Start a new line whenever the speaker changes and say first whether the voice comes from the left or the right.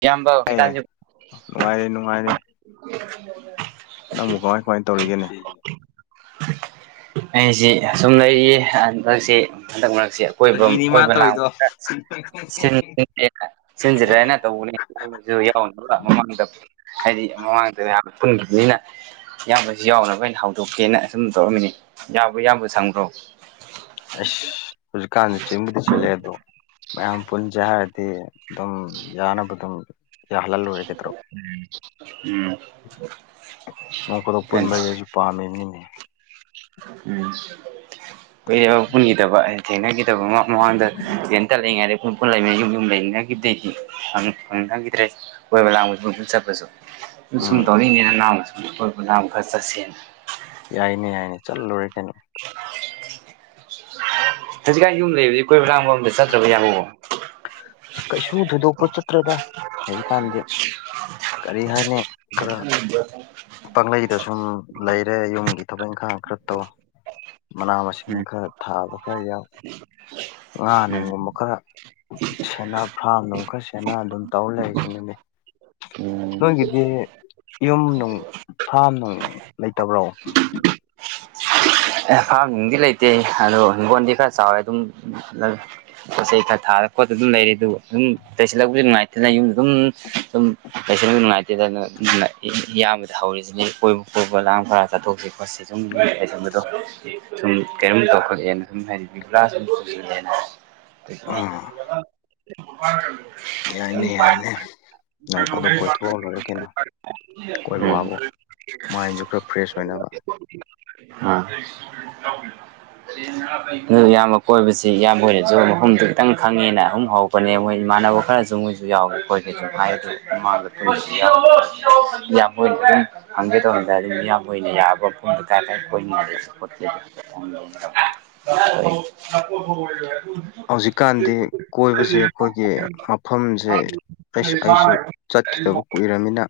right: ꯏꯌꯥꯝꯕ
left: ꯑꯦ
right: ꯍꯩꯀꯥꯟꯁꯨ [inaudible]
left: ꯅꯨꯡꯉꯥꯏꯔꯦ ꯅꯨꯡꯉꯥꯏꯔꯦ ꯅꯪꯕꯨ ꯀꯃꯥꯏ ꯀꯃꯥꯏꯅ ꯇꯧꯔꯤꯒꯦꯅꯦ
right: ꯑꯩꯁꯤ ꯑꯁꯨꯝ ꯂꯩꯔꯤꯌꯦ ꯍꯟꯗꯛꯁꯤ ꯍꯟꯗꯛ ꯃꯔꯛ ꯁꯤ ꯑꯀꯣꯏꯕꯝ
left: ꯐꯥꯒꯤꯅꯤ ꯃꯥ
right: ꯀꯣꯏꯕ ꯂꯥꯡꯕ
left: ꯇꯧꯔꯤꯗꯣ
right: ꯍꯦꯛꯇ [inaudible] ꯁꯤꯟꯖꯤꯔꯅ ꯇꯧꯕꯅꯦꯁꯨ ꯌꯥꯎ ꯃꯃꯥꯡꯗ ꯍꯥꯏꯗꯤ ꯃꯃꯥꯡꯗ ꯃꯌꯥꯝ ꯄꯨꯟꯈꯤꯕꯅꯤꯅ ꯏꯌꯥꯝꯕꯁꯨ ꯌꯥꯎꯅꯕ ꯑꯩꯅ ꯍꯧꯗꯣꯛꯀꯦꯅ ꯁꯨꯝ ꯇꯧꯔꯝꯃꯤꯅꯦ ꯌꯥꯝꯕꯨ ꯌꯥꯝꯕ ꯁꯪꯕ꯭ꯔꯣ
left: ꯑꯩꯁ ꯍꯨꯖꯤꯛꯀꯥꯟꯖꯦ ꯆꯤꯟꯕꯨꯗꯤ ꯆꯤꯜꯂꯦ ꯑꯗꯣ ꯃꯌꯥꯝ ꯄꯨꯟꯖꯦ ꯍꯥꯏꯔꯗꯤ ꯑꯗꯨꯝ ꯌꯥꯅꯕ ꯑꯗꯨꯝ ꯌꯥꯍꯜꯂ ꯂꯣꯏꯔꯦ ꯀꯩꯗꯧꯔꯒꯦ
right: ꯂꯧꯁꯤꯟꯕ
left: ꯅꯣꯡ ꯐꯥꯗꯣꯛ ꯄꯨꯟꯕꯁꯦ
right: ꯉꯝꯗꯕ
left: ꯑꯩꯁꯨ ꯄꯥꯝꯃꯤꯕꯅꯤꯅꯦ
right: ꯎꯝ ꯀꯨꯏꯔꯦꯕ ꯄꯨꯟꯒꯤꯗꯕ ꯍꯥꯏꯗꯤ ꯊꯦꯡꯅꯒꯤꯗꯕ ꯃꯃꯥꯡ ꯃꯃꯥꯡꯗ ꯊꯦꯡ ꯇꯦꯜ ꯂꯩꯉꯥꯏꯗ ꯄꯨꯟ ꯄꯨꯟ ꯂꯩꯩꯃꯤ ꯌꯨꯝ ꯌꯨꯝ ꯂꯩꯃꯤꯟꯅꯒꯤꯕꯗꯩꯗꯤ ꯐꯪ ꯐꯪꯅꯒꯤꯗ꯭ꯔꯦ ꯀꯣꯏꯕ ꯂꯥꯡꯕꯁꯨ ꯄꯨꯟ ꯄꯨꯟ ꯆꯠꯄꯁꯨ
left: ꯎꯝ
right: ꯂꯧꯁꯤꯟꯕ ꯉꯝꯗꯕ ꯀꯣꯏꯕ ꯂꯥꯡꯕ ꯈꯔ ꯆꯠꯁꯦꯅ
left: ꯌꯥꯏꯅꯦ ꯌꯥꯏꯅꯦ ꯆꯠꯂ ꯂꯣꯏꯔꯦ ꯀꯩꯅꯣ
right: ꯍꯧꯖꯤꯛꯀꯥꯟ ꯌꯨꯝ ꯂꯩꯕꯗꯩ ꯀꯣꯏꯕ ꯂꯥꯡꯕ ꯑꯝꯇ ꯆꯠꯇ꯭ꯔꯕꯣ ꯏꯌꯥꯝꯕꯕꯣ
left: ꯀꯩꯁꯨ ꯊꯣꯏꯗꯣꯛꯄ ꯆꯠꯇ꯭ꯔꯦꯗ ꯍꯧꯖꯤꯛꯀꯥꯟꯗꯤ ꯀꯔꯤ ꯍꯥꯏꯅꯤ
right: ꯂꯧꯁꯤꯟꯕ ꯉꯝꯗꯕ
left: ꯄꯪꯂꯩꯩꯗ ꯁꯨꯝ ꯂꯩꯔꯦ ꯌꯨꯝꯒꯤ ꯊꯕꯛ ꯏꯪꯈꯥꯡ ꯈꯔ ꯇꯧ ꯃꯅꯥ ꯃꯁꯤꯡ
right: ꯎꯝ
left: ꯈꯔ ꯊꯥꯕ ꯈꯔ ꯌꯥꯎ ꯉꯥ
right: ꯎꯝ
left: ꯅꯨꯡꯒꯨꯝꯕ ꯈꯔ ꯁꯦꯟꯅ ꯐ꯭ꯔꯥꯝ ꯅꯨꯡ ꯈꯔ ꯁꯦꯟꯅ ꯑꯗꯨꯝ ꯇꯧ ꯂꯩꯔꯤꯁꯤꯅꯤꯅꯦ
right: ꯎꯝ
left: ꯅꯣꯏꯒꯤꯗꯤ ꯌꯨꯝ ꯅꯨꯡ ꯐꯥꯝ ꯅꯨꯡ ꯂꯩꯇꯕ꯭ꯔꯣ
right: ꯑꯦ ꯐꯥꯝ ꯅꯨꯡꯗꯤ ꯂꯩꯇꯦ ꯑꯗꯣ ꯍꯤꯡꯒꯣꯜꯗꯤ ꯈꯔ ꯆꯥꯎꯋꯦ ꯑꯗꯨꯝ ꯄꯣꯠ ꯆꯩ ꯈꯔ ꯊꯥꯔ ꯈꯣꯠꯄ ꯑꯗꯨꯝ ꯂꯩꯔꯦ ꯑꯗꯨꯒ ꯑꯗꯨꯝ ꯇꯩꯁꯤꯜꯂꯛꯄꯁꯨ ꯅꯨꯡꯉꯥꯏꯇꯅ ꯌꯨꯝꯗ ꯑꯗꯨꯝ ꯑꯗꯨꯝ ꯂꯩꯁꯟꯕꯗꯨ ꯅꯨꯡꯉꯥꯏꯇꯦꯗꯅ ꯗꯨꯅ ꯏ ꯏꯌꯥꯝꯕꯗ ꯍꯧꯔꯤꯁꯤꯅꯤ ꯀꯣꯏꯕ ꯀꯣꯏꯕ ꯂꯥꯡꯕ ꯈꯔ ꯆꯠꯊꯣꯛꯁꯤ ꯕꯁꯁꯦ ꯁꯨꯝ ꯌꯨꯝ ꯂꯩꯁꯟꯕꯗꯣ ꯁꯨꯝ ꯀꯩꯅꯣꯝ ꯇꯧꯈꯠꯂꯛꯑꯦꯅ ꯁꯨꯝ ꯍꯥꯏꯗꯤ ꯕꯤꯕꯨꯂꯥ ꯁꯨꯝ ꯆꯨꯁꯤꯜꯂꯦꯅ
left: ꯎꯝ
right: ꯂꯧꯁꯤꯟꯕ
left: ꯌꯥꯏꯅꯦ
right: ꯉꯝꯗꯕ
left: ꯌꯥꯏꯅꯦ ꯅꯪ ꯑꯗꯨ
right: ꯂꯧꯁꯤꯟꯕ
left: ꯀꯣꯏꯊꯣꯛꯑ ꯂꯣꯏꯔꯦ ꯀꯩꯅꯣ
right: ꯉꯝꯗꯕ
left: ꯀꯣꯏꯕ ꯋꯥꯕꯨ
right: ꯂꯧꯁꯤꯟꯕ
left: ꯃꯥꯏꯟꯁꯨ ꯈꯔ ꯐ꯭ꯔꯦꯁ ꯑꯣꯏꯅꯕ
right: ꯉꯝꯗꯕ ꯑꯥ ꯂꯧꯁꯤꯟꯕ ꯉꯝꯗꯕ ꯑꯗꯨ ꯏꯌꯥꯝꯕ ꯀꯣꯏꯕꯁꯤ ꯏꯌꯥꯝꯕ ꯍꯣꯏꯅꯁꯨ ꯃꯐꯝꯗꯨ ꯈꯤꯇꯪ ꯈꯪꯉꯦꯅ ꯑꯍꯨꯝ ꯍꯧ ꯄꯅꯦ ꯃꯣꯏ ꯏꯃꯥꯟꯅꯕ ꯈꯔꯁꯨ ꯃꯣꯏꯁꯨ ꯌꯥꯎꯒꯦ ꯈꯣꯠꯀꯦ ꯑꯗꯨꯝ ꯍꯥꯏ ꯑꯗꯨ ꯃꯥꯒꯁꯨ ꯌꯥꯝ ꯃꯣꯏꯅ ꯑꯗꯨꯝ ꯍꯪꯒꯦ ꯇꯧꯔꯝꯗꯥꯏꯗ ꯑꯗꯨꯝ ꯍꯌꯥꯝꯕ ꯍꯣꯏꯅ ꯌꯥꯕ ꯃꯐꯝꯗꯤ ꯀꯥꯏ ꯀꯥꯏ ꯂꯧꯁꯤꯟꯕ ꯉꯝꯗꯕ
left: ꯍꯧꯖꯤꯛꯀꯥꯟꯗꯤ ꯀꯣꯏꯕꯖꯦ ꯑꯩꯈꯣꯏꯒꯤ ꯃꯐꯝꯖꯦ ꯑꯦꯁ ꯑꯩꯁꯨ
right: ꯍꯪꯒꯦꯅ
left: ꯆꯠꯈꯤꯗꯕ ꯀꯨꯏꯔꯃꯤꯅ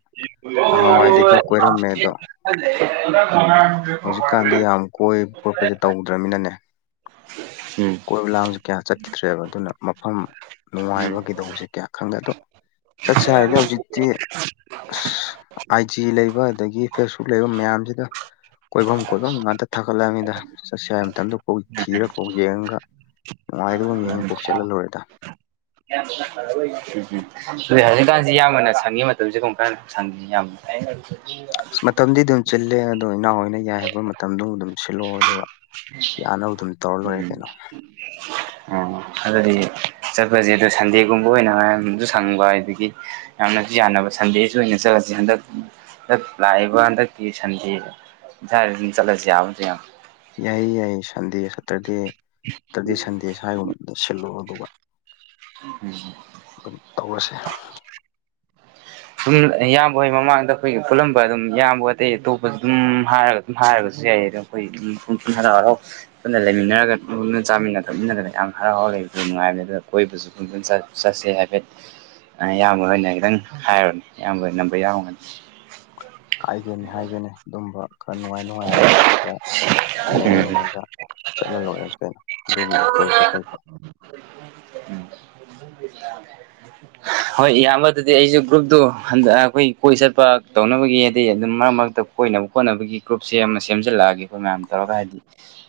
left: ꯅꯍꯥꯋꯥꯏꯗꯤ ꯈꯔ ꯀꯣꯏꯔꯝꯃꯦ ꯑꯗꯣ
right: ꯂꯧꯁꯤꯟꯕ ꯉꯝꯗꯕ
left: ꯍꯧꯖꯤꯛꯀꯥꯟꯗꯤ ꯌꯥꯝ ꯀꯣꯏꯕ ꯈꯣꯠꯄꯖꯦ ꯇꯧꯗ꯭ꯔꯃꯤꯅꯅꯦ
right: ꯎꯝ
left: ꯀꯣꯏꯕ ꯂꯥꯡꯁꯨ ꯀꯌꯥ ꯆꯠꯈꯤꯗ꯭ꯔꯦꯕ ꯑꯗꯨꯅ ꯃꯐꯝ ꯅꯨꯡꯉꯥꯏꯕ ꯀꯩꯗꯧꯕꯖꯦ ꯀꯌꯥ ꯈꯪꯗꯦ ꯑꯗꯣ ꯆꯠꯁꯦ ꯍꯥꯏꯗꯤ ꯍꯧꯖꯤꯛꯇꯤ ꯑꯁ ꯑꯥꯏꯖꯤ ꯂꯩꯕ ꯑꯗꯒꯤ ꯐꯦꯁꯕꯨꯛ ꯂꯩꯕ ꯃꯌꯥꯝꯁꯤꯗ ꯀꯣꯏꯐꯝ ꯀꯣꯏꯐꯝ ꯉꯥꯛꯇ ꯊꯥꯒꯠꯂꯛꯑꯅꯤꯗ ꯆꯠꯁ ꯍꯥꯏꯕ ꯃꯇꯝꯗ ꯀꯧꯏ ꯊꯤꯔ ꯀꯧꯏ ꯒ ꯅꯨꯡꯉꯥꯏꯗꯕ
right: ꯎꯝ
left: ꯌꯦꯡꯉ ꯀꯣꯛ ꯆꯠꯍꯜꯂꯣꯏꯔꯦꯗ
right: [inaudible] ꯑꯗꯨ ꯍꯧꯖꯤꯛꯀꯥꯟꯁꯤ ꯌꯥꯝꯕꯅ ꯁꯪꯒꯤ ꯃꯇꯝꯁꯦ ꯀꯃ ꯀꯥꯟꯗ ꯁ ꯌꯥꯝ
left: ꯃꯇꯝꯗꯤ ꯑꯗꯨꯝ ꯆꯜꯂꯦ ꯑꯗꯝ ꯏꯅꯥꯎꯏ ꯑꯣꯏꯅ ꯌꯥꯏ ꯍꯥꯏꯕ ꯃꯇꯝꯗꯨ ꯑꯗꯨꯝ ꯁꯤꯜꯂꯛꯑꯣ ꯑꯗꯨꯒ ꯌꯥꯅꯕ ꯑꯗꯨꯝ ꯇꯧꯔ ꯂꯣꯏꯔꯦ ꯀꯩꯅꯣ
right: ꯂꯧꯁꯤꯟꯕ ꯉꯝꯗꯕ ꯎꯝ ꯑꯗꯨꯗꯤ ꯆꯠꯄꯖꯦ ꯑꯗꯨ ꯁꯟꯗꯦꯒꯨꯝꯕ ꯑꯣꯏꯅ ꯃꯌꯥꯝꯖꯨ ꯁꯪꯕ ꯑꯗꯒꯤ ꯌꯥꯝꯅꯁꯨ ꯌꯥꯅꯕ ꯁꯟꯗꯦꯁꯨ ꯑꯣꯏꯅ ꯆꯠꯂꯁꯤ ꯍꯟꯗꯛ ꯍꯟꯗꯛ ꯂꯥꯛꯏꯕ ꯍꯟꯗꯛꯀꯤ ꯁꯟꯗꯦ ꯎꯝ ꯁꯥꯏꯗꯁꯨꯝ ꯆꯠꯂꯁꯤ ꯌꯥꯕ ꯅꯠꯇ꯭ꯔꯣ ꯏꯌꯥꯝꯕ
left: ꯌꯥꯏꯌꯦ ꯌꯥꯏꯌꯦ ꯁꯟꯗꯦ ꯁꯇꯔꯗꯦ ꯇ꯭ꯔꯗꯦ ꯁꯟꯗꯦ ꯁ꯭ꯋꯥꯏꯒꯨꯝꯕ ꯗ ꯁꯤꯜꯂꯣ ꯑꯗꯨꯒ
right: ꯎꯝ
left: ꯑꯗꯨꯝ ꯇꯧꯔꯁꯦ
right: ꯑꯗꯨꯝ ꯏꯌꯥꯝꯕ ꯍꯩ ꯃꯃꯥꯡꯗ ꯑꯩꯈꯣꯏꯒꯤ ꯄꯨꯜꯂꯝꯕ ꯑꯗꯨꯝ ꯏꯌꯥꯝꯕ ꯑꯇꯩ ꯑꯇꯣꯞꯄꯁꯨ ꯑꯗꯨꯝ ꯍꯥꯏꯔꯒ ꯑꯗꯨꯝ ꯍꯥꯏꯔꯒꯁꯨ ꯌꯥꯏ ꯑꯗꯨꯝ ꯑꯩꯅ ꯂꯥꯔꯣ ꯄꯨꯟꯅ ꯂꯩꯃꯤꯟꯅꯔꯒ ꯂꯅ ꯆꯥꯃꯤꯟꯅ ꯊꯛꯃꯤꯟꯅꯗꯕ ꯌꯥꯝ ꯍꯔꯥꯎ ꯍꯔ ꯂꯩꯕꯗꯨ ꯅꯨꯡꯉꯥꯏꯕꯅꯤ ꯑꯗꯨꯗ ꯀꯣꯏꯕꯁꯨ ꯈꯨꯝ ꯆ ꯆꯠꯁꯦ ꯍꯥꯏꯐꯦꯠ ꯑꯌꯥꯝꯕ ꯑꯣꯏꯅ ꯈꯤꯇꯪ ꯍꯥꯏꯔꯨꯔꯅꯦ ꯑꯌꯥꯝꯕ ꯑꯣꯏꯅ ꯅꯝꯕꯔ ꯌꯥꯎꯔꯝꯒꯅꯤ
left: ꯍꯥꯏꯒꯦꯅꯦ ꯍꯥꯏꯒꯦꯅꯦ ꯑꯗꯨꯝꯕ ꯈꯔ ꯅꯨꯡꯉꯥꯏ ꯅꯨꯡꯉꯥꯏ ꯈꯔ ꯌꯦꯡꯉ
right: ꯎꯝ
left: ꯌꯦꯡꯉꯒ ꯆꯠꯂ ꯂꯣꯏꯔꯦꯅ ꯀꯩꯅꯣ ꯑꯗꯨꯒꯤꯕꯨ ꯄꯣꯔꯁꯨ ꯀꯩꯀꯣ
right: ꯎꯝ ꯍꯣꯏ ꯏꯌꯥꯝꯕꯗꯗꯤ ꯑꯩꯁꯨ ꯒ꯭ꯔꯨꯞꯇꯨ ꯍꯟꯗ ꯑꯩꯈꯣꯏ ꯀꯣꯏ ꯆꯠꯄ ꯇꯧꯅꯕꯒꯤ ꯍꯥꯏꯗꯤ ꯑꯗꯨꯝ ꯃꯔꯛ ꯃꯔ ꯀꯣꯏꯅ ꯍꯣꯠꯅꯕꯒꯤ ꯒ꯭ꯔꯨꯞꯁꯦ ꯑꯃ ꯁꯦꯝꯖꯤꯜꯂꯛꯑꯒꯦ ꯑꯩꯈꯣꯏ ꯃꯌꯥꯝ ꯇꯧꯔꯒ ꯍꯥꯏꯗꯤ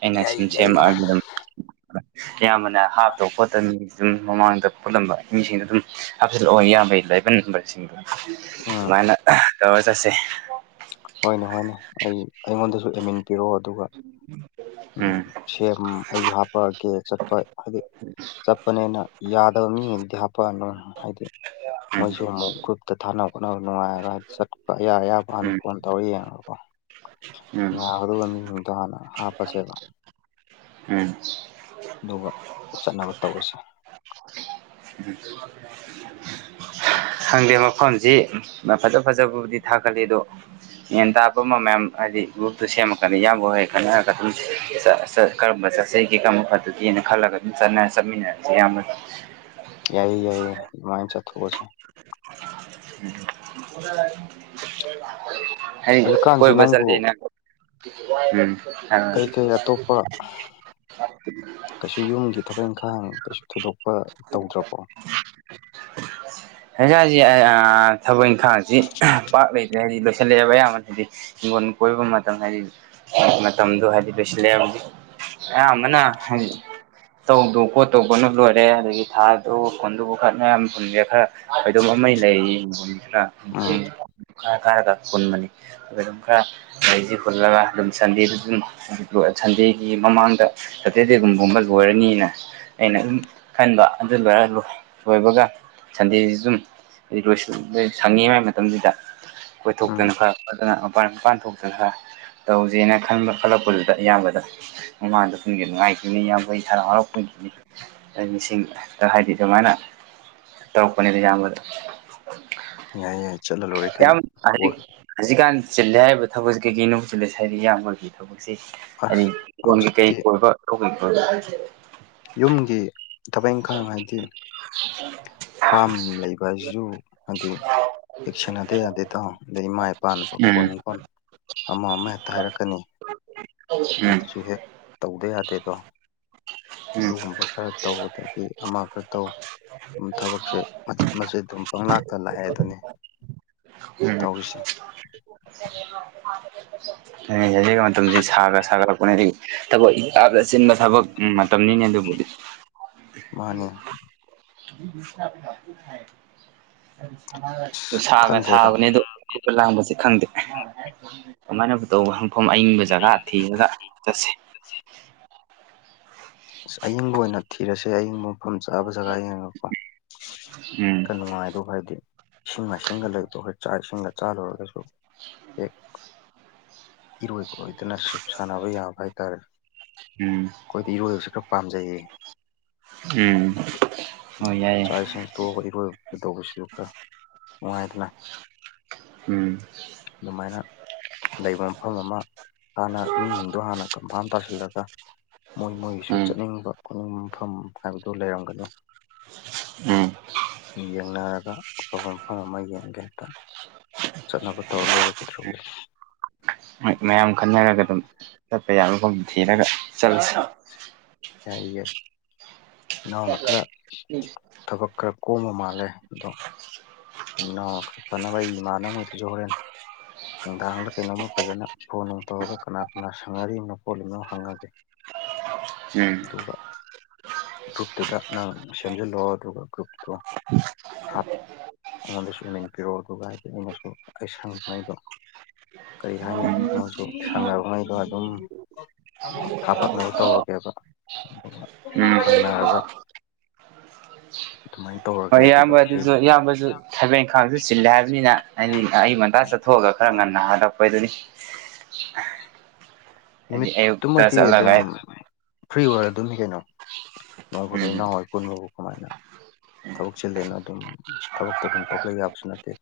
right: ꯑꯩꯅ
left: ꯌꯥꯏ
right: ꯁꯨꯝ
left: ꯌꯥꯏ
right: ꯁꯦꯝꯃꯛꯑꯒꯦ ꯑꯗꯨꯝ ꯀꯌꯥꯝꯕꯅ ꯍꯥꯞꯇꯕ ꯈꯣꯠꯇꯕꯅꯤ ꯑꯗꯨꯝ ꯃꯃꯥꯡꯗ ꯄꯨꯜꯂꯝꯕ ꯃꯤꯁꯤꯡꯗ ꯑꯗꯨꯝ ꯍꯥꯞꯆꯤꯜꯂꯛꯑꯣ ꯏꯌꯥꯝꯕꯒꯤ ꯂꯩꯕ ꯅꯝꯕꯔꯁꯤꯡꯗꯣ꯫
left: ꯎꯝ
right: ꯁꯨꯝꯃꯥꯏꯅ ꯑ ꯇꯧꯔ ꯆꯠꯁꯦ
left: ꯍꯣꯏꯅꯦ ꯍꯣꯏꯅꯦ ꯑꯩ ꯑꯩꯉꯣꯟꯗꯁꯨ ꯑꯦꯃꯤꯟ ꯄꯤꯔꯛꯑꯣ ꯑꯗꯨꯒ꯫
right: ꯎꯝ꯫
left: ꯁꯦꯝ ꯑꯩꯁꯨ ꯍꯥꯞꯄꯛꯑꯒꯦ ꯆꯠꯄ ꯍꯥꯏꯗꯤ꯫ ꯆꯠꯄꯅꯦꯅ ꯌꯥꯗꯕ ꯃꯤꯉꯩꯗꯤ ꯍꯥꯞꯄꯛꯑꯅꯨ ꯍꯥꯏꯗꯤ
right: ꯎꯝ
left: ꯃꯣꯏꯁꯨ ꯑꯃꯨꯛ ꯒ꯭ꯔꯨꯞ꯫ ꯑꯝ ꯊꯥꯅꯕ ꯈꯣꯠꯅꯕ ꯅꯨꯡꯉꯥꯏꯔ ꯆꯠꯄ ꯑꯌꯥ ꯑꯌꯥꯕ ꯍꯥꯟꯅ
right: ꯎꯝ
left: ꯐꯣꯟ ꯇꯧꯔꯒ ꯌꯦꯡꯉꯒꯀꯣ꯫
right: ꯎꯝ
left: ꯌꯥꯒꯗꯧꯕ ꯃꯤꯗꯨꯇ ꯍꯥꯟꯅ ꯍꯥꯞꯄꯁꯦꯕ
right: ꯎꯝ
left: ꯑꯗꯨꯒ ꯆꯠꯅꯕ ꯇꯧꯔꯁꯦ
right: ꯈꯪꯗꯦ ꯃꯐꯝꯁꯤ ꯃꯥ ꯐꯖ ꯐꯖꯕꯕꯨꯗꯤ ꯊꯥꯒꯠꯂꯤ ꯑꯗꯣ ꯒꯤꯌꯦꯟ ꯇꯥꯕ ꯑꯃ ꯃꯌꯥꯝ ꯍꯥꯏꯗꯤ ꯒ꯭ꯔꯨꯞꯇꯨ ꯁꯦꯝꯃꯀꯥꯟꯗ ꯏꯌꯥꯝꯕ ꯍꯣꯏ ꯈꯅꯔꯒ ꯑꯗꯨꯝ꯫ ꯀꯔꯝꯕ ꯆꯠꯁꯦꯒꯦ ꯀꯔꯝꯕ ꯐꯖꯒꯦꯅ ꯈꯜꯂꯒ ꯑꯗꯨꯝ ꯆꯠꯅ ꯆꯠꯃꯤꯟꯅꯔꯁꯦ ꯏꯌꯥꯝꯕ
left: ꯌꯥꯏꯌꯦ ꯌꯥꯏꯌꯦ ꯑꯗꯨꯃꯥꯏꯅ ꯆꯠꯊꯣꯛꯑꯁꯦ
right: [unintelligible] ꯑꯩ
left: ꯍꯧꯖꯤꯛꯀꯥꯟꯁꯦ
right: ꯀꯣꯕ
left: ꯅꯪꯕꯨ
right: ꯆꯠꯂꯦꯅ ꯎꯝ꯫
left: ꯀꯩꯀꯩ ꯑꯇꯣꯞꯄ
right: inaudible
left: ꯨ ꯌꯨꯝꯒꯤ ꯊꯕꯛ ꯏꯪꯈꯥꯡ ꯀꯩꯁꯨ ꯊꯣꯏꯗꯣꯛꯄ ꯇꯧꯗ꯭ꯔꯕꯣ꯫
right: [unintelligible] ꯊꯕꯛ ꯏꯪꯈꯥꯡꯁꯤ ꯄꯥꯛ ꯂꯩꯇ꯭ꯔꯦ ꯍꯥꯏꯗꯤ ꯂꯣꯏꯁꯤꯜꯂꯛꯑꯦꯕ ꯑꯌꯥꯝꯕꯅ ꯍꯥꯏꯗꯤ꯫ ꯍꯤꯡꯒꯣꯟ ꯀꯣꯏꯕ ꯃꯇꯝ ꯉꯥꯏꯔꯤ ꯃꯇꯝꯗꯣ ꯍꯥꯏꯗꯤ ꯂꯣꯏꯁꯤꯜꯂꯦ ꯍꯥꯏꯕꯗꯤ ꯑꯌꯥꯝꯕ ꯍꯥꯏꯔꯛꯑꯦ ꯇꯧꯗꯧ ꯈꯣꯠꯇꯧꯕꯅ ꯂꯣꯏꯔꯦ ꯑꯗꯨꯗꯒꯤ ꯊꯥꯗꯨ ꯈꯨꯟꯗꯨꯕꯨ ꯈꯠꯅ ꯌꯥꯝ ꯍꯨꯟꯒꯦ ꯈꯔ꯫ ꯀꯣꯏꯗꯣꯝ ꯑꯃ ꯂꯩ ꯌꯦꯡꯒꯣꯟ
left: ꯎꯝ
right: ꯈꯔ ꯈꯥꯔꯒ ꯍꯨꯟꯕꯅꯤ꯫ ꯑꯗꯨꯒ ꯑꯗꯨꯝ ꯈꯔ ꯂꯩꯁꯤ ꯍꯨꯜꯂꯒ ꯑꯗꯨꯝ ꯁꯟꯗꯦꯗ ꯑꯗꯨꯝ ꯁꯟꯗꯦꯒꯤ ꯃꯃꯥꯡꯗ꯫ ꯁꯇꯔꯗꯦꯒꯨꯝꯕꯨꯝꯕ ꯂꯣꯏꯔꯅꯤꯅ ꯑꯩꯅ ꯑꯗꯨꯝ ꯈꯟꯕ ꯑꯗꯨ ꯂꯣꯏꯔ ꯂꯣꯏꯕꯒ꯫ ꯁꯟꯗꯦꯁꯤꯁꯨ ꯑꯗꯨꯝ ꯂꯣꯏꯁꯨ ꯁꯪꯉꯤ ꯍꯥꯏꯒꯤ ꯃꯇꯝꯁꯤꯗ꯫ ꯀꯣꯏꯊꯣꯛꯇꯅ
left: ꯎꯝ
right: ꯈꯔ ꯐꯠꯇꯅ ꯃꯄꯥꯟ ꯃꯄꯥꯟ ꯊꯣꯛ꯫ ꯇꯧꯁꯦꯅ ꯈꯟꯕ ꯈꯜꯂꯛꯄꯗꯨꯗ ꯏꯌꯥꯝꯕꯗ ꯃꯃꯥꯗ ꯄꯨꯟꯒꯤ ꯅꯨꯡꯉꯥꯏꯈꯤꯅꯤ ꯌꯥꯝꯕꯩ ꯍꯔꯥꯎ ꯍꯔꯥꯎ ꯄꯨꯟꯈꯤꯅꯤ꯫ ꯃꯤꯁꯤꯡꯗ ꯍꯥꯏꯗꯤ ꯑꯗꯨꯃꯥꯏꯅ ꯇꯧꯔꯛꯄꯅꯦꯗ ꯏꯌꯥꯝꯕꯗ
left: ꯌꯥꯏ ꯌꯥꯏ ꯆꯠꯂ ꯂꯣꯔꯦ ꯀꯩꯅꯣ
right: ꯌꯥꯝ
left: ꯀꯣꯜ
right: ꯍꯧꯖꯤꯛ ꯍꯧꯖꯤꯛꯀꯥꯟ ꯆꯤꯜꯂꯦ ꯍꯥꯏꯔꯤꯕ ꯊꯕꯛꯁꯤ ꯀꯩꯀꯩꯅꯣꯕꯨ ꯆꯤꯜꯂꯦꯁ ꯍꯥꯏꯗꯤ ꯌꯥꯝꯕꯈꯤ ꯊꯕꯛꯁꯦ꯫
left: ꯑꯁ
right: ꯍꯥꯏꯗꯤ ꯏꯣꯟꯒꯤ ꯀꯩ
left: ꯍꯧꯖꯤꯛꯇꯤ
right: ꯀꯣꯏꯕ ꯀꯕ
left: ꯌꯨꯝꯒꯤ ꯊꯕꯛ ꯏꯪꯈꯥꯡ ꯍꯥꯏꯗꯤ꯫
right: [inaudible]
left: ꯐꯥꯝ ꯂꯩꯕ ꯍꯥꯏꯁꯤꯁꯨ ꯍꯥꯏꯗꯤ꯫ ꯑꯦꯛ ꯁꯦꯟꯅꯗ ꯌꯥꯗꯦꯗ ꯑꯗꯩ ꯏꯃꯥ ꯏꯄꯥꯅ
right: ꯎꯝ
left: ꯄꯥꯈꯣꯟ ꯅꯨꯡꯈꯣꯟ ꯑꯃ ꯑꯃ ꯍꯦꯛꯇ ꯍꯥꯏꯔꯛꯀꯅꯤ
right: ꯎꯝ
left: ꯑꯗꯨꯁꯨ ꯍꯦꯛ ꯇꯧꯗ ꯌꯥꯗꯦꯗꯣ
right: ꯎꯝ
left: ꯑꯗꯨꯒꯨꯝꯕ ꯈꯔ꯫ ꯇꯧꯕꯗꯒꯤ ꯑꯃ ꯈꯔ ꯇꯧ꯫ ꯊꯕꯛꯁꯦ ꯃꯆꯦꯠ ꯃꯆꯦꯠ ꯑꯗꯨꯝ ꯄꯪꯂꯥꯛꯇ ꯂꯥꯛꯑꯦ ꯑꯗꯨꯅꯤ
right: ꯎꯝ
left: ꯇꯧꯔꯤꯁꯦ
right: [inaudible] ꯊꯕꯛ ꯏꯥꯞꯗ ꯆꯤꯟꯕ ꯊꯕꯛ ꯃꯇꯝꯅꯤꯅꯦ ꯑꯗꯨꯕꯨꯗꯤ
left: ꯃꯥꯅꯦ
right: [inaudible]
left: ꯑꯁ
right: ꯅꯨꯡꯁꯥꯒ
left: ꯈꯪꯗ꯭ꯔꯦꯗ
right: ꯁꯥꯕꯅꯦ ꯑꯗꯣ ꯀꯣꯏꯕ ꯂꯥꯡꯕꯁꯦ ꯈꯪꯗꯦ ꯀꯃꯥꯏꯅꯕꯨ ꯇꯧꯕ ꯃꯐꯝ ꯑꯏꯪꯕ ꯖꯒꯥ ꯊꯤꯔꯒ ꯆꯠꯁꯦ
left: ꯑꯁ ꯑꯌꯤꯡꯕ ꯑꯣꯏꯅ ꯊꯤꯔꯁꯦ ꯑꯌꯤꯡꯕ ꯃꯐꯝ ꯆꯥꯕ ꯖꯒꯥ ꯌꯦꯡꯉꯒꯀꯣ
right: ꯎꯝ
left: ꯈꯔ ꯅꯨꯡꯉꯥꯏꯗꯧꯕ ꯍꯥꯏꯗꯤ ꯏꯁꯤꯡ ꯃꯥꯏꯁꯤꯡꯒ ꯂꯩꯕꯗꯣ ꯑꯩꯈꯣꯏ ꯆꯥꯛ ꯏꯁꯤꯡꯒ ꯆꯥ ꯂꯣꯏꯔꯒꯁꯨ ꯍꯦꯛ
right: [unintelligible]
left: ꯏꯔꯣꯏ ꯈꯔꯣꯏꯗꯅ ꯁꯨꯞ ꯁꯥꯟꯅꯕ ꯌꯥꯕ ꯍꯥꯏꯇꯥꯔꯦ꯫
right: ꯎꯝ
left: ꯑꯩꯈꯣꯏꯗꯤ ꯏꯔꯣꯏꯕꯁꯨ ꯈꯔ ꯄꯥꯝꯖꯩꯌꯦ
right: ꯎꯝ ꯍꯣꯏ ꯌꯥꯏꯌꯦ
left: ꯆꯥꯛ ꯏꯁꯤꯡ ꯇꯣꯛꯑꯕꯣ ꯏꯔꯣꯏ꯫ ꯑꯗꯨ ꯇꯧꯕꯁꯤꯁꯨ ꯈꯔ ꯅꯨꯡꯉꯥꯏꯗꯅ꯫
right: ꯎꯝ
left: ꯑꯗꯨꯃꯥꯏꯅ ꯂꯩꯕ ꯃꯐꯝ ꯑꯃ꯫ ꯍꯥꯟꯅ ꯃꯤꯁꯤꯡꯗꯣ ꯍꯥꯟꯅ ꯀꯝꯐꯥꯟ ꯇꯥꯁꯤꯜꯂꯒ ꯃꯣꯏ ꯃꯣꯏꯒꯤꯁꯨ
right: ꯎꯝ
left: ꯆꯠꯅꯤꯡꯕ꯫ ꯈꯨꯅꯤꯡ ꯃꯐꯝ ꯍꯥꯏꯕꯗꯨ ꯂꯩꯔꯝꯒꯅꯤ
right: ꯎꯝ
left: ꯌꯦꯡꯅꯔꯒ꯫ ꯑꯐꯕ ꯃꯐꯝ ꯑꯃ ꯌꯦꯡꯒꯦ ꯍꯦꯛꯇ ꯆꯠꯅꯕ ꯇꯧꯔ ꯂꯣꯏꯔꯦ ꯀꯩꯗ꯭ꯔꯣꯔꯒꯦ
right: ꯍꯣꯏ ꯃꯌꯥꯝ ꯈꯟꯅꯔꯒ ꯑꯗꯨꯝ ꯆꯠꯄ ꯌꯥꯕ ꯃꯐꯝ ꯊꯤꯔꯒ ꯆꯠꯂꯁꯤ
left: ꯌꯥꯌꯦ ꯏꯅꯥꯎꯅ ꯈꯔ ꯊꯕꯛ ꯈꯔ ꯀꯣꯝꯕ ꯃꯥꯜꯂꯦ ꯑꯗꯣ꯫ ꯅꯣ ꯐꯅꯅꯕ ꯑꯩ ꯏꯝꯃꯥꯟꯅꯕꯒ ꯊꯤꯡꯗꯣꯛꯈ꯭ꯔꯦ ꯅꯨꯡꯗꯥꯡꯗ ꯀꯩꯅꯣꯝꯃ ꯐꯖꯅ ꯐꯣ ꯅꯨꯡ ꯇꯧꯔꯒ ꯀꯅꯥ ꯀꯅꯥ ꯁꯪꯅꯔꯤꯅꯣ ꯈꯣꯠꯂꯤꯅꯣ ꯍꯪꯉꯒꯦ꯫
right: [unintelligible] ꯎꯝ
left: ꯑꯗꯨꯒ ꯒ꯭ꯔꯨꯞꯇꯨꯗ ꯅꯪ ꯁꯦꯝꯖꯤꯜꯂꯛꯑꯣ ꯑꯗꯨꯒ ꯒ꯭ꯔꯨꯞꯇꯣ꯫ ꯍꯥꯞ ꯑꯩꯉꯣꯟꯗꯁꯨ ꯏꯃꯦꯟ ꯄꯤꯔꯛꯑꯣ ꯑꯗꯨꯒ ꯍꯥꯏꯗꯤ ꯑꯩꯅꯁꯨ ꯑꯩ ꯁꯪꯕꯉ ꯑꯩꯗꯣ ꯀꯔꯤ ꯍꯥꯏꯅꯤ ꯃꯣꯏꯁꯨ ꯁꯥꯟꯅꯕꯉꯩꯗꯣ ꯑꯗꯨꯝ
right: ꯎꯝ
left: [unintelligible] ꯑꯗꯨꯃꯥꯏ꯫
right: ꯍꯣꯏ ꯏꯌꯥꯝꯕ ꯑꯗꯨꯁꯨ ꯏꯌꯥꯝꯕꯁꯨ꯫ ꯊꯕꯛ ꯏꯪꯈꯥꯡꯁꯨ ꯆꯤꯜꯂꯦ ꯍꯥꯏꯕꯅꯤꯅ ꯑꯩ ꯑꯌꯨꯛ ꯉꯟꯇꯥ ꯆꯠꯊꯣꯛꯑꯒ ꯈꯔ ꯉꯟꯅ ꯍꯥꯜꯂꯛꯄ ꯍꯥꯏꯑꯗꯨꯅꯤ ꯍꯥꯏꯗꯤ ꯑꯌꯨꯛꯇ
left: ꯅꯨꯃꯤꯠꯇꯨꯃꯗꯤ
right: ꯆꯠꯂꯒ
left: ꯑꯗꯨꯝ ꯐ꯭ꯔꯤ ꯑꯣꯏꯔꯗꯨꯝꯅꯤ ꯀꯩꯅꯣ ꯅꯣꯡ ꯐꯥꯗꯣꯛ
right: ꯎꯝ
left: ꯏꯅꯥꯎ ꯍꯣꯏ ꯀꯣꯟꯃꯕꯨ ꯀꯃꯥꯏꯅ ꯊꯕꯛ ꯆꯤꯜꯂꯦꯅ ꯑꯗꯨꯝ ꯊꯕꯛꯇꯣ ꯑꯗꯨꯝ ꯇꯣꯛꯂ ꯌꯥꯕꯁꯨ ꯅꯠꯇꯦ꯫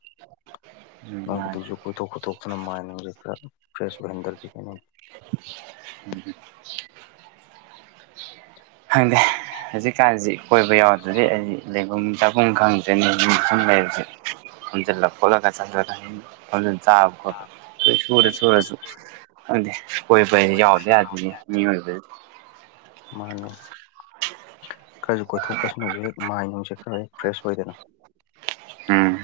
right: ꯎꯝ ꯃꯥꯅꯤ
left: ꯅꯣꯡꯗꯨꯁꯨ ꯀꯣꯏꯊꯣꯛ ꯈꯣꯏꯠꯇꯣꯛꯇꯨꯅ ꯃꯥꯏꯅꯤꯡꯁꯦ ꯈꯔ ꯐ꯭ꯔꯦꯁ ꯑꯣꯏꯍꯟꯗ꯭ꯔꯗꯤ ꯀꯩꯅꯣ꯫
right: ꯎꯝ꯫ ꯈꯪꯗꯦ ꯍꯧꯖꯤꯛꯀꯥꯟꯁꯤ ꯀꯣꯏꯕ ꯌꯥꯎꯗ꯭ꯔꯗꯤ ꯑꯩ ꯂꯩꯐꯝ ꯆꯥꯐꯝꯐꯝ ꯈꯪꯗꯦ꯫꯫ [unintelligible] ꯆꯥꯕ ꯈꯣꯠꯄ ꯁꯨꯔ ꯁꯨꯔꯁꯨ꯫ [unintelligible] ꯁꯣꯏꯕ ꯍꯥꯏꯁꯤ ꯌꯥꯎꯗ ꯌꯥꯗꯦ ꯃꯤ ꯑꯣꯏꯕꯁꯤ꯫
left: ꯃꯥꯅꯤ꯫ ꯈꯔꯁꯨ ꯀꯣꯏꯊꯣꯛꯄꯁꯤꯅꯁꯨ ꯍꯦꯛ ꯃꯥꯏꯟꯅꯨꯡꯁꯦ ꯈꯔ ꯍꯦꯛ ꯐ꯭ꯔꯦꯁ ꯑꯣꯏꯗꯅ
right: ꯎꯝ꯫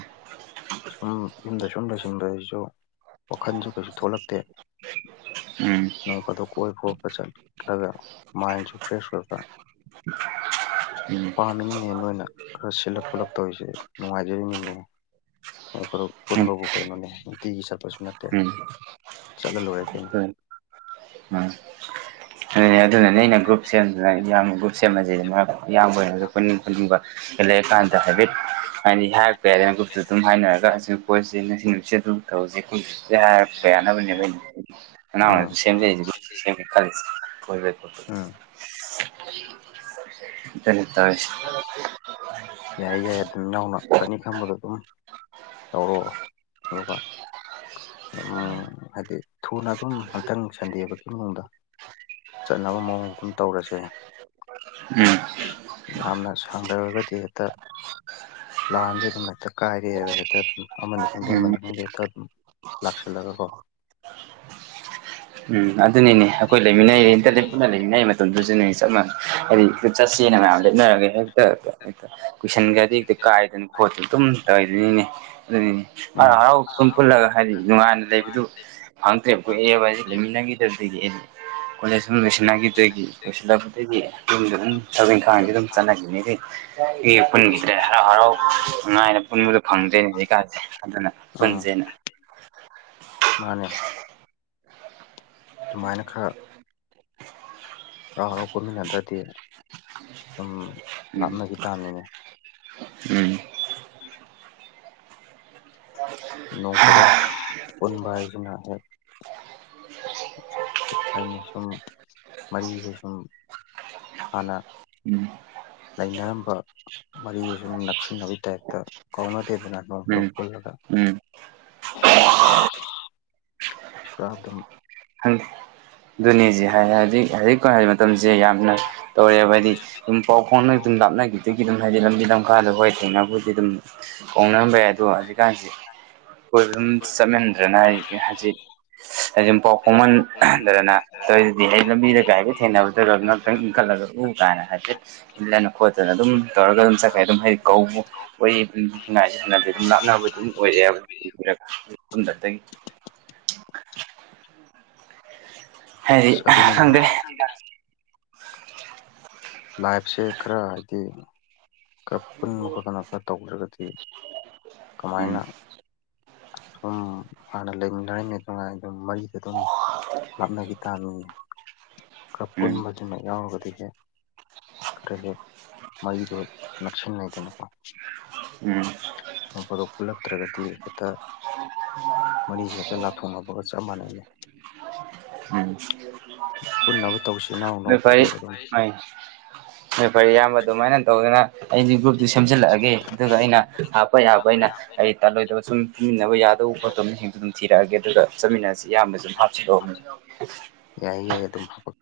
left: ꯁꯨꯝ ꯌꯨꯝꯗ ꯁꯨꯝ ꯂꯣꯏꯁꯤꯟꯕꯁꯤꯁꯨ ꯋꯥꯈꯟꯁꯨ ꯀꯩꯁꯨ ꯊꯣꯛꯂꯛꯇꯦ
right: ꯎꯝ
left: [unintelligible] ꯀꯣꯏꯕ ꯈꯣꯠꯄ ꯆꯠꯂꯒ ꯃꯥꯏꯟꯁꯨ ꯐ꯭ꯔꯦꯁ ꯑꯣꯏꯕ꯫
right: ꯎꯝ
left: ꯄꯥꯝꯃꯤꯅꯤꯅꯦ ꯅꯣꯏꯅ ꯈꯔ ꯁꯤꯜꯂꯞ ꯈꯣꯠꯂꯞ ꯇꯧꯔꯤꯁꯦ ꯅꯨꯡꯉꯥꯏꯖꯔꯤꯅꯤꯅꯦ ꯗꯛ ꯄꯨꯟꯕꯕꯨ ꯀꯩꯅꯣꯅꯦ ꯅꯨꯡꯇꯤꯒꯤ ꯆꯠꯄꯁꯨ ꯅꯠꯇꯦ
right: ꯎꯝ ꯎꯝ
left: ꯆꯠꯂ ꯂꯣꯏꯔꯦ ꯀꯩꯅꯣ꯫
right: ꯎꯝ꯫ ꯑꯗꯨꯅꯦ ꯑꯗꯨꯅꯅꯦ ꯑꯩꯅ ꯒ꯭ꯔꯨꯞ ꯁꯦꯝꯁꯤꯅ ꯏꯌꯥꯝꯕ ꯒ꯭ꯔꯨꯞ ꯁꯦꯝꯃꯁꯦꯅ ꯑꯗꯨꯝ ꯍꯥꯏꯕꯗꯣ ꯏꯌꯥꯝꯕ ꯍꯣꯏꯔꯒꯁꯨ ꯄꯨꯟꯅꯤꯡ ꯑꯗꯨꯒ ꯂꯩꯔꯀꯥꯟꯗ ꯍꯥꯏꯐꯦꯠ ꯍꯥꯏꯗꯤ ꯍꯥꯏꯔꯛꯄ ꯌꯥꯏꯗꯅ ꯒ꯭ꯔꯨꯞꯇ ꯑꯗꯨꯝ ꯍꯥꯏꯅꯔꯒ ꯁꯨꯝ ꯑꯩꯈꯣꯏꯁꯦ ꯅꯁꯤꯡ ꯅꯨꯃꯤꯠ ꯑꯗꯨꯝ ꯇꯧꯔꯤꯁꯤ ꯈꯠꯁꯦ ꯍꯥꯏꯔꯛꯄ ꯌꯥꯅꯕꯅꯦꯕ꯫ ꯑꯉꯥꯡ
left: ꯎꯝ
right: ꯑꯣꯏꯔꯁꯨ ꯁꯦꯝꯖꯩꯁꯤꯕꯨ ꯁꯦꯝꯒꯦ ꯈꯥꯜꯂꯤꯁꯤ ꯀꯣꯏꯕꯩ ꯐꯣꯇꯣꯗꯨ꯫
left: ꯎꯝ
right: inaudible
left: ꯌꯥꯏ ꯌꯥꯏ ꯑꯗꯨꯝ ꯏꯅꯥꯎꯅ ꯐꯅꯤ ꯈꯟꯕꯗꯣ ꯑꯗꯨꯝ ꯇꯧꯔꯣ ꯑꯗꯨꯒ ꯎꯝ ꯍꯥꯏꯗꯤ ꯊꯨꯅ ꯑꯗꯨꯝ ꯍꯟꯇꯪ ꯁꯟꯗꯦꯕꯒꯤ ꯃꯅꯨꯡꯗ ꯆꯠꯅꯕ ꯃꯑꯣꯡ ꯑꯗꯨꯝ ꯇꯧꯔꯁꯦ꯫
right: ꯎꯝ
left: ꯌꯥꯝꯅ ꯁꯥꯡꯊꯔꯒꯗꯤ ꯍꯦꯛꯇ ꯂꯥꯟꯁꯨꯦ ꯑꯗꯨꯝ ꯍꯦꯛꯇ ꯀꯥꯏꯔꯛꯦꯕ ꯍꯦꯛꯇ ꯑꯗꯨꯝ ꯑꯃꯅꯤ ꯈꯪꯗꯦ
right: ꯎꯝ
left: ꯑꯃꯅꯤ ꯈꯪꯗꯦ ꯍꯦꯛꯇ ꯑꯗꯨꯝ ꯂꯥꯛꯆꯜꯂꯒꯀꯣ
right: ꯎꯝ ꯑꯗꯨꯅꯤꯅꯦ ꯑꯩꯈꯣꯏ ꯂꯩꯃꯤꯟꯅꯩꯦ ꯏꯟꯇꯔ ꯄꯨꯟꯅ ꯂꯩꯃꯤꯟꯅꯩ ꯃꯇꯝꯗꯨꯁꯨꯅꯦ ꯆꯞ ꯃꯥꯟꯅꯩ ꯍꯥꯏꯗꯤ ꯆꯠꯁꯦꯅ ꯃꯌꯥꯝ ꯂꯦꯞꯅꯔꯒꯦ ꯍꯦꯛꯇꯦꯛꯇ ꯀꯨꯏꯁꯟꯒꯗꯤ ꯍꯦꯛꯇ ꯀꯥꯏꯗꯅ ꯈꯣꯠꯇꯅ ꯑꯗꯨꯝ ꯇꯧꯔꯤꯗꯣꯏꯅꯤꯅꯦ ꯑꯗꯨ
left: ꯎꯝ
right: ꯍꯔꯥꯎ ꯍꯔꯥꯎ ꯁꯨꯝ ꯄꯨꯜꯂꯒ ꯍꯥꯏꯗꯤ ꯅꯨꯡꯉꯥꯏꯅ ꯂꯩꯕꯗꯨ ꯐꯪꯗ꯭ꯔꯦꯕ ꯀꯨꯣꯛꯑꯦꯕ ꯍꯥꯏꯁ ꯂꯩꯃꯤ ꯒꯤꯗꯁꯤꯒꯤꯗꯤ ꯀꯣꯂꯦꯖ ꯑꯗꯨ ꯂꯣꯏꯁꯤꯟꯅꯈꯤꯗꯒꯤ ꯂꯣꯏꯁꯤꯜꯂꯛꯄꯗꯒꯤ ꯌꯨꯝꯗ ꯑꯗꯨꯝ ꯊꯕꯛ ꯏꯪꯈꯥꯡꯁ ꯑꯗꯨꯝ ꯆꯠꯅꯈꯤꯅꯤ ꯑꯩ ꯑꯩ ꯄꯨꯟꯈꯤꯗ꯭ꯔꯦ ꯍꯔꯥꯎ ꯍꯔꯥꯎ ꯅꯨꯡꯉꯥꯏꯅ ꯄꯨꯟꯕꯗꯣ ꯐꯪꯗ꯭ꯔꯣꯏꯅꯦ ꯁꯤꯀꯥꯟꯥꯁꯦ ꯑꯗꯨꯅ
left: ꯎꯝ
right: ꯄꯨꯟꯁꯦꯅ [unintelligible]
left: ꯃꯥꯅꯦ ꯑꯗꯨꯃꯥꯏꯅ ꯈꯔ ꯍꯔꯥꯎ ꯍꯔꯥꯎ ꯄꯨꯟꯃꯤꯟꯅꯗ꯭ꯔꯗꯤ ꯁꯨꯝ
right: ꯎꯝ
left: ꯂꯥꯞꯅꯈꯤ ꯇꯥꯕꯅꯤꯅꯦ
right: ꯎꯝ
left: ꯅꯣꯡ ꯇꯔꯨꯛ ꯄꯨꯟꯕ ꯍꯥꯏꯁꯤꯅ ꯍꯦꯛ ꯩꯅ ꯁꯨꯝ ꯃꯔꯤꯁꯦ ꯁꯨꯝ ꯑꯂ
right: ꯎꯝ
left: ꯂꯩꯅꯔꯝꯕ ꯃꯔꯤꯁꯦ ꯁꯨꯝ ꯅꯛꯁꯤꯟꯅꯕꯒꯤ ꯇꯥꯏꯞꯇ ꯀꯥꯎꯅꯗꯦꯗꯅ
right: ꯎꯝ ꯎꯝ
left: [unintelligible]
right: ꯍꯪ ꯑꯗꯨꯅꯤꯁꯦ ꯍꯥꯏ ꯍꯥꯏꯗꯤ ꯍꯧꯖꯤꯛꯀ ꯍꯥꯏ ꯃꯇꯝꯁꯦ ꯌꯥꯝꯅ ꯇꯧꯔꯦꯕ ꯍꯥꯏꯗꯤ ꯄꯥꯎ ꯐꯧꯅꯩ ꯑꯗꯨꯝ ꯂꯥꯛꯅ ꯑꯗꯨꯒꯤ ꯑꯗꯨꯝ ꯍꯥꯏꯗꯤ ꯂꯝꯕꯤ ꯂꯝꯈꯥꯗ ꯍꯈꯣꯏ ꯊꯦꯡꯅꯕꯕꯨꯗꯤ ꯑꯗꯨꯝ ꯍꯣꯡꯅꯔꯝꯕ ꯌꯥꯏ ꯑꯗꯣ ꯍꯧꯖꯤꯛꯀꯥꯟꯁꯤ ꯀꯣꯏꯕ ꯑꯗꯨꯝ ꯆꯠꯃꯟꯗ꯭ꯔꯅ ꯑꯩ ꯍꯧꯖꯤꯛ ꯑꯩꯗꯤ ꯄꯥꯎ ꯐꯥꯎꯃꯟ ꯇꯧꯔꯗꯤ ꯑꯩ ꯂꯝꯕꯤꯗ ꯀꯥꯏꯒ ꯊꯦꯡꯅꯕꯗꯧꯔ ꯉꯍꯥꯛꯛꯇꯪ ꯏꯟꯈꯠꯂꯒ ꯎ ꯀꯥꯏꯅ ꯍꯥꯏꯐꯦꯠ ꯏꯜꯂꯅ ꯈꯣꯠꯇꯅ ꯑꯗꯨꯝ ꯇꯧꯔꯒ ꯑꯗꯨꯝ ꯆꯠꯈꯩ ꯑꯗꯨꯝ ꯍꯥꯏꯗꯤ ꯀꯧꯕ ꯑꯣꯏ ꯉꯥꯏꯁꯦ ꯁꯥꯟꯅꯗꯤꯦ ꯑꯗꯨꯝ ꯂꯥꯞꯅꯕ ꯑꯗꯨꯝ [unintelligible] ꯍꯥꯏꯗꯤ
left: ꯑꯗꯨꯅꯤꯅꯦ
right: ꯈꯪꯗꯦ
left: ꯂꯥꯏꯐꯁꯦ ꯈꯔ ꯍꯥꯏꯗꯤ ꯈꯔ ꯄꯨꯟꯕ ꯈꯣꯠꯇꯅ ꯈꯔ ꯇꯧꯗ꯭ꯔꯒꯗꯤ
right: ꯎꯝ
left: ꯀꯃꯥꯏꯅ ꯁꯨꯝ ꯍꯥꯟꯅ ꯂꯩ ꯑꯗꯨꯝ ꯃꯔꯤꯗ ꯑꯗꯨꯝ ꯂꯥꯞꯅꯈꯤ ꯇꯥꯅꯤꯡꯉ
right: ꯎꯝ
left: ꯀꯄꯨꯅꯚꯖꯅ ꯌꯥꯎꯒꯗꯤ ꯍ ꯀꯔꯍꯤꯦ ꯃꯩꯗꯦ ꯅꯛꯁꯤꯟꯉꯩ ꯀꯅꯄꯥꯣ
right: ꯎꯝ
left: ꯄꯗꯣ ꯄꯨꯜꯂꯛꯇ꯭ꯔꯒꯗꯤ ꯍꯦꯛꯇ ꯃꯔꯤ ꯍꯦꯛꯇ ꯂꯥꯊꯣꯛꯅꯕꯒ ꯆꯞ ꯃꯥꯟꯅꯩꯩ
right: ꯎꯝ
left: ꯄꯨꯟꯅꯕ ꯇꯧꯁꯤꯅꯣ
right: ꯅꯣꯏ ꯐꯔꯤ ꯍ ꯅꯣꯏ ꯐꯔꯤ ꯑꯌꯥꯝꯕ ꯑꯗꯨꯃꯥꯏꯅ ꯇꯧꯗꯅ ꯑꯩꯗꯤ ꯒ꯭ꯔꯨꯞꯇꯨ ꯁꯦꯝꯖꯤꯜꯂꯛꯑꯒꯦ ꯑꯗꯨꯒ ꯑꯩꯅ ꯍꯥꯞꯄ ꯌꯥꯕ ꯑꯩꯅ ꯑꯩ ꯇꯜꯂꯣꯏꯗꯕ ꯁꯨꯝ ꯐꯟꯃꯤꯟꯅꯕ ꯌꯥꯗꯕ ꯄꯣꯠꯇꯣ ꯑꯃ ꯍꯦꯛꯇ ꯑꯗꯨꯝ ꯊꯤꯔꯛꯑꯒꯦ ꯑꯗꯨꯒ ꯆꯠꯃꯤꯟꯅꯔꯁꯤ ꯑꯌꯥꯝꯕꯁꯨ ꯑꯗꯨꯝ ꯍꯥꯞꯆꯤꯜꯂꯛꯑꯣ
left: ꯌꯥꯏ ꯌꯥꯏ ꯑꯗꯨꯝ ꯍꯞꯄꯛ